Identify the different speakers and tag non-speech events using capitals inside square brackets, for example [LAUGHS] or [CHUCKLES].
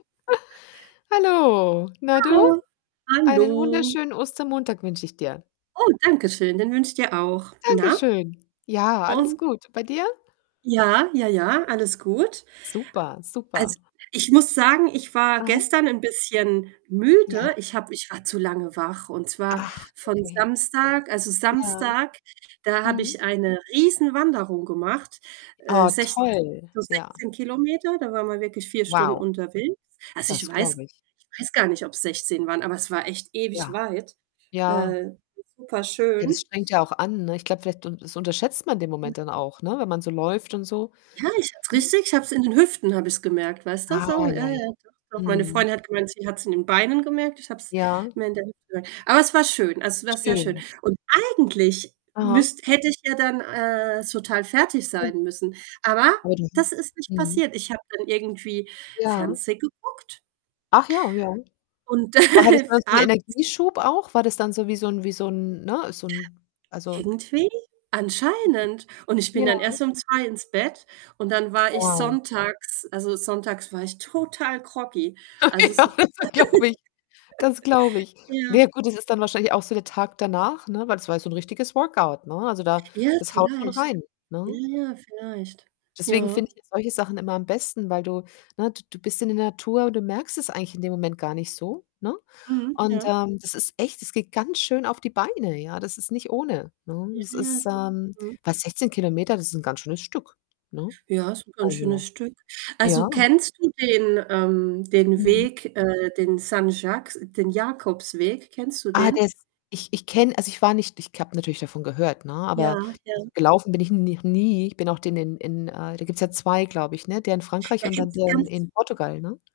Speaker 1: [CHUCKLES] Hallo. Na du?
Speaker 2: Hallo.
Speaker 1: Einen
Speaker 2: Hallo.
Speaker 1: wunderschönen Ostermontag wünsche ich dir.
Speaker 2: Oh, danke schön, den wünsche ich dir auch.
Speaker 1: Danke
Speaker 2: Na?
Speaker 1: schön. Ja, alles
Speaker 2: Und?
Speaker 1: gut, bei dir?
Speaker 2: Ja, ja, ja, alles gut.
Speaker 1: Super, super.
Speaker 2: Also, ich muss sagen, ich war
Speaker 1: Aha.
Speaker 2: gestern 'n bisschen
Speaker 1: Ja.
Speaker 2: müde. Ich habe ich war zu lange wach, und zwar
Speaker 1: Ach,
Speaker 2: von
Speaker 1: okay.
Speaker 2: Samstag also,
Speaker 1: Ja.
Speaker 2: Samstag, da habe
Speaker 1: Mhm.
Speaker 2: ich eine Riesenwanderung gemacht, äh,
Speaker 1: Oh,
Speaker 2: sechz
Speaker 1: toll,
Speaker 2: so
Speaker 1: ja.
Speaker 2: 16 Kilometer. Da war man wirklich 4 Stunden
Speaker 1: Wow.
Speaker 2: unterwegs. Also, ich
Speaker 1: Das
Speaker 2: weiß
Speaker 1: glaube ich.
Speaker 2: ich weiß gar nicht, ob's 16 waren, aber es war echt ewig
Speaker 1: Ja.
Speaker 2: weit.
Speaker 1: Ja.
Speaker 2: Äh, super
Speaker 1: Ja, das
Speaker 2: schön.
Speaker 1: strengt ja auch an, ne? Ich glaube, vielleicht un das unterschätzt man den Moment dann
Speaker 2: [UNINTELLIGIBLE]
Speaker 1: auch, ne, wenn man so läuft und so.
Speaker 2: Ja, ich habe
Speaker 1: Ne?
Speaker 2: es richtig ich habe es in den Hüften habe ich's gemerkt, weißt du,
Speaker 1: Ah,
Speaker 2: so,
Speaker 1: ja,
Speaker 2: ja, ja,
Speaker 1: ja.
Speaker 2: doch, doch. Meine
Speaker 1: Mhm.
Speaker 2: Freundin hat gemeint, sie hat's in den Beinen gemerkt, ich habe es
Speaker 1: Ja.
Speaker 2: mehr in der Hüfte gemerkt. Aber es war schön, also es war sehr schön.
Speaker 1: Schön.
Speaker 2: Und eigentlich
Speaker 1: Aha.
Speaker 2: müsst hätte ich ja dann, äh, total fertig
Speaker 1: Ja.
Speaker 2: sein müssen, aber
Speaker 1: Aber [UNINTELLIGIBLE]
Speaker 2: das ist nicht
Speaker 1: mhm.
Speaker 2: passiert. Ich habe dann irgendwie
Speaker 1: Ja.
Speaker 2: Fernseh geguckt
Speaker 1: Ach ja, ja. Aber
Speaker 2: und
Speaker 1: hattest du dann
Speaker 2: [LAUGHS]
Speaker 1: so 'n
Speaker 2: abends
Speaker 1: Energieschub auch? War das dann so wie so 'n wie so 'n ne, so 'n also
Speaker 2: Irgendwie, anscheinend.
Speaker 1: [UNINTELLIGIBLE]
Speaker 2: Und ich bin dann
Speaker 1: Ja.
Speaker 2: erst um 2 ins Bett und dann war ich
Speaker 1: Wow.
Speaker 2: sonntags also, sonntags war ich total groggy.
Speaker 1: Okay,
Speaker 2: Also, es
Speaker 1: ja,
Speaker 2: war. [UNINTELLIGIBLE] [LAUGHS]
Speaker 1: das glaube ich. Das glaube ich. Na
Speaker 2: ja.
Speaker 1: ja gut, das ist dann wahrscheinlich auch so der Tag danach, ne, weil das war ja so 'n richtiges Workout, ne? Also, da
Speaker 2: Ja,
Speaker 1: das haut schon
Speaker 2: vielleicht.
Speaker 1: rein,
Speaker 2: Ja,
Speaker 1: ne?
Speaker 2: ja vielleicht.
Speaker 1: Deswegen finde
Speaker 2: Ja.
Speaker 1: ich ja solche Sachen immer am besten, weil du ne, d du bist in der Natur und du merkst es eigentlich in dem Moment gar nicht so, ne?
Speaker 2: Mhm,
Speaker 1: Und,
Speaker 2: ja.
Speaker 1: ähm, das ist echt das geht ganz schön auf die Beine, ja, das ist nicht ohne, ne?
Speaker 2: Ja,
Speaker 1: Das
Speaker 2: ja,
Speaker 1: ist
Speaker 2: so
Speaker 1: ähm,
Speaker 2: mhm.
Speaker 1: fast 16 Kilometer, das ist 'n ganz schönes Stück, ne?
Speaker 2: Ja, ist 'n ganz
Speaker 1: Also,
Speaker 2: schönes Stück.
Speaker 1: ja.
Speaker 2: Also, kennst du den, ähm den
Speaker 1: Mhm.
Speaker 2: Weg äh, den Saint-Jacques den Jakobsweg? Kennst du
Speaker 1: Ah,
Speaker 2: den?
Speaker 1: der ist ich ich kenne also ich war nicht ich habe natürlich davon gehört, ne,
Speaker 2: Ja,
Speaker 1: aber also,
Speaker 2: ja.
Speaker 1: gelaufen bin ich n noch nie. Ich bin auch den in in äh, da gibt's ja 2, glaube ich, ne, der in
Speaker 2: Da
Speaker 1: Frankreich und dann
Speaker 2: gibt's
Speaker 1: der in
Speaker 2: ganz
Speaker 1: in Portugal, ne?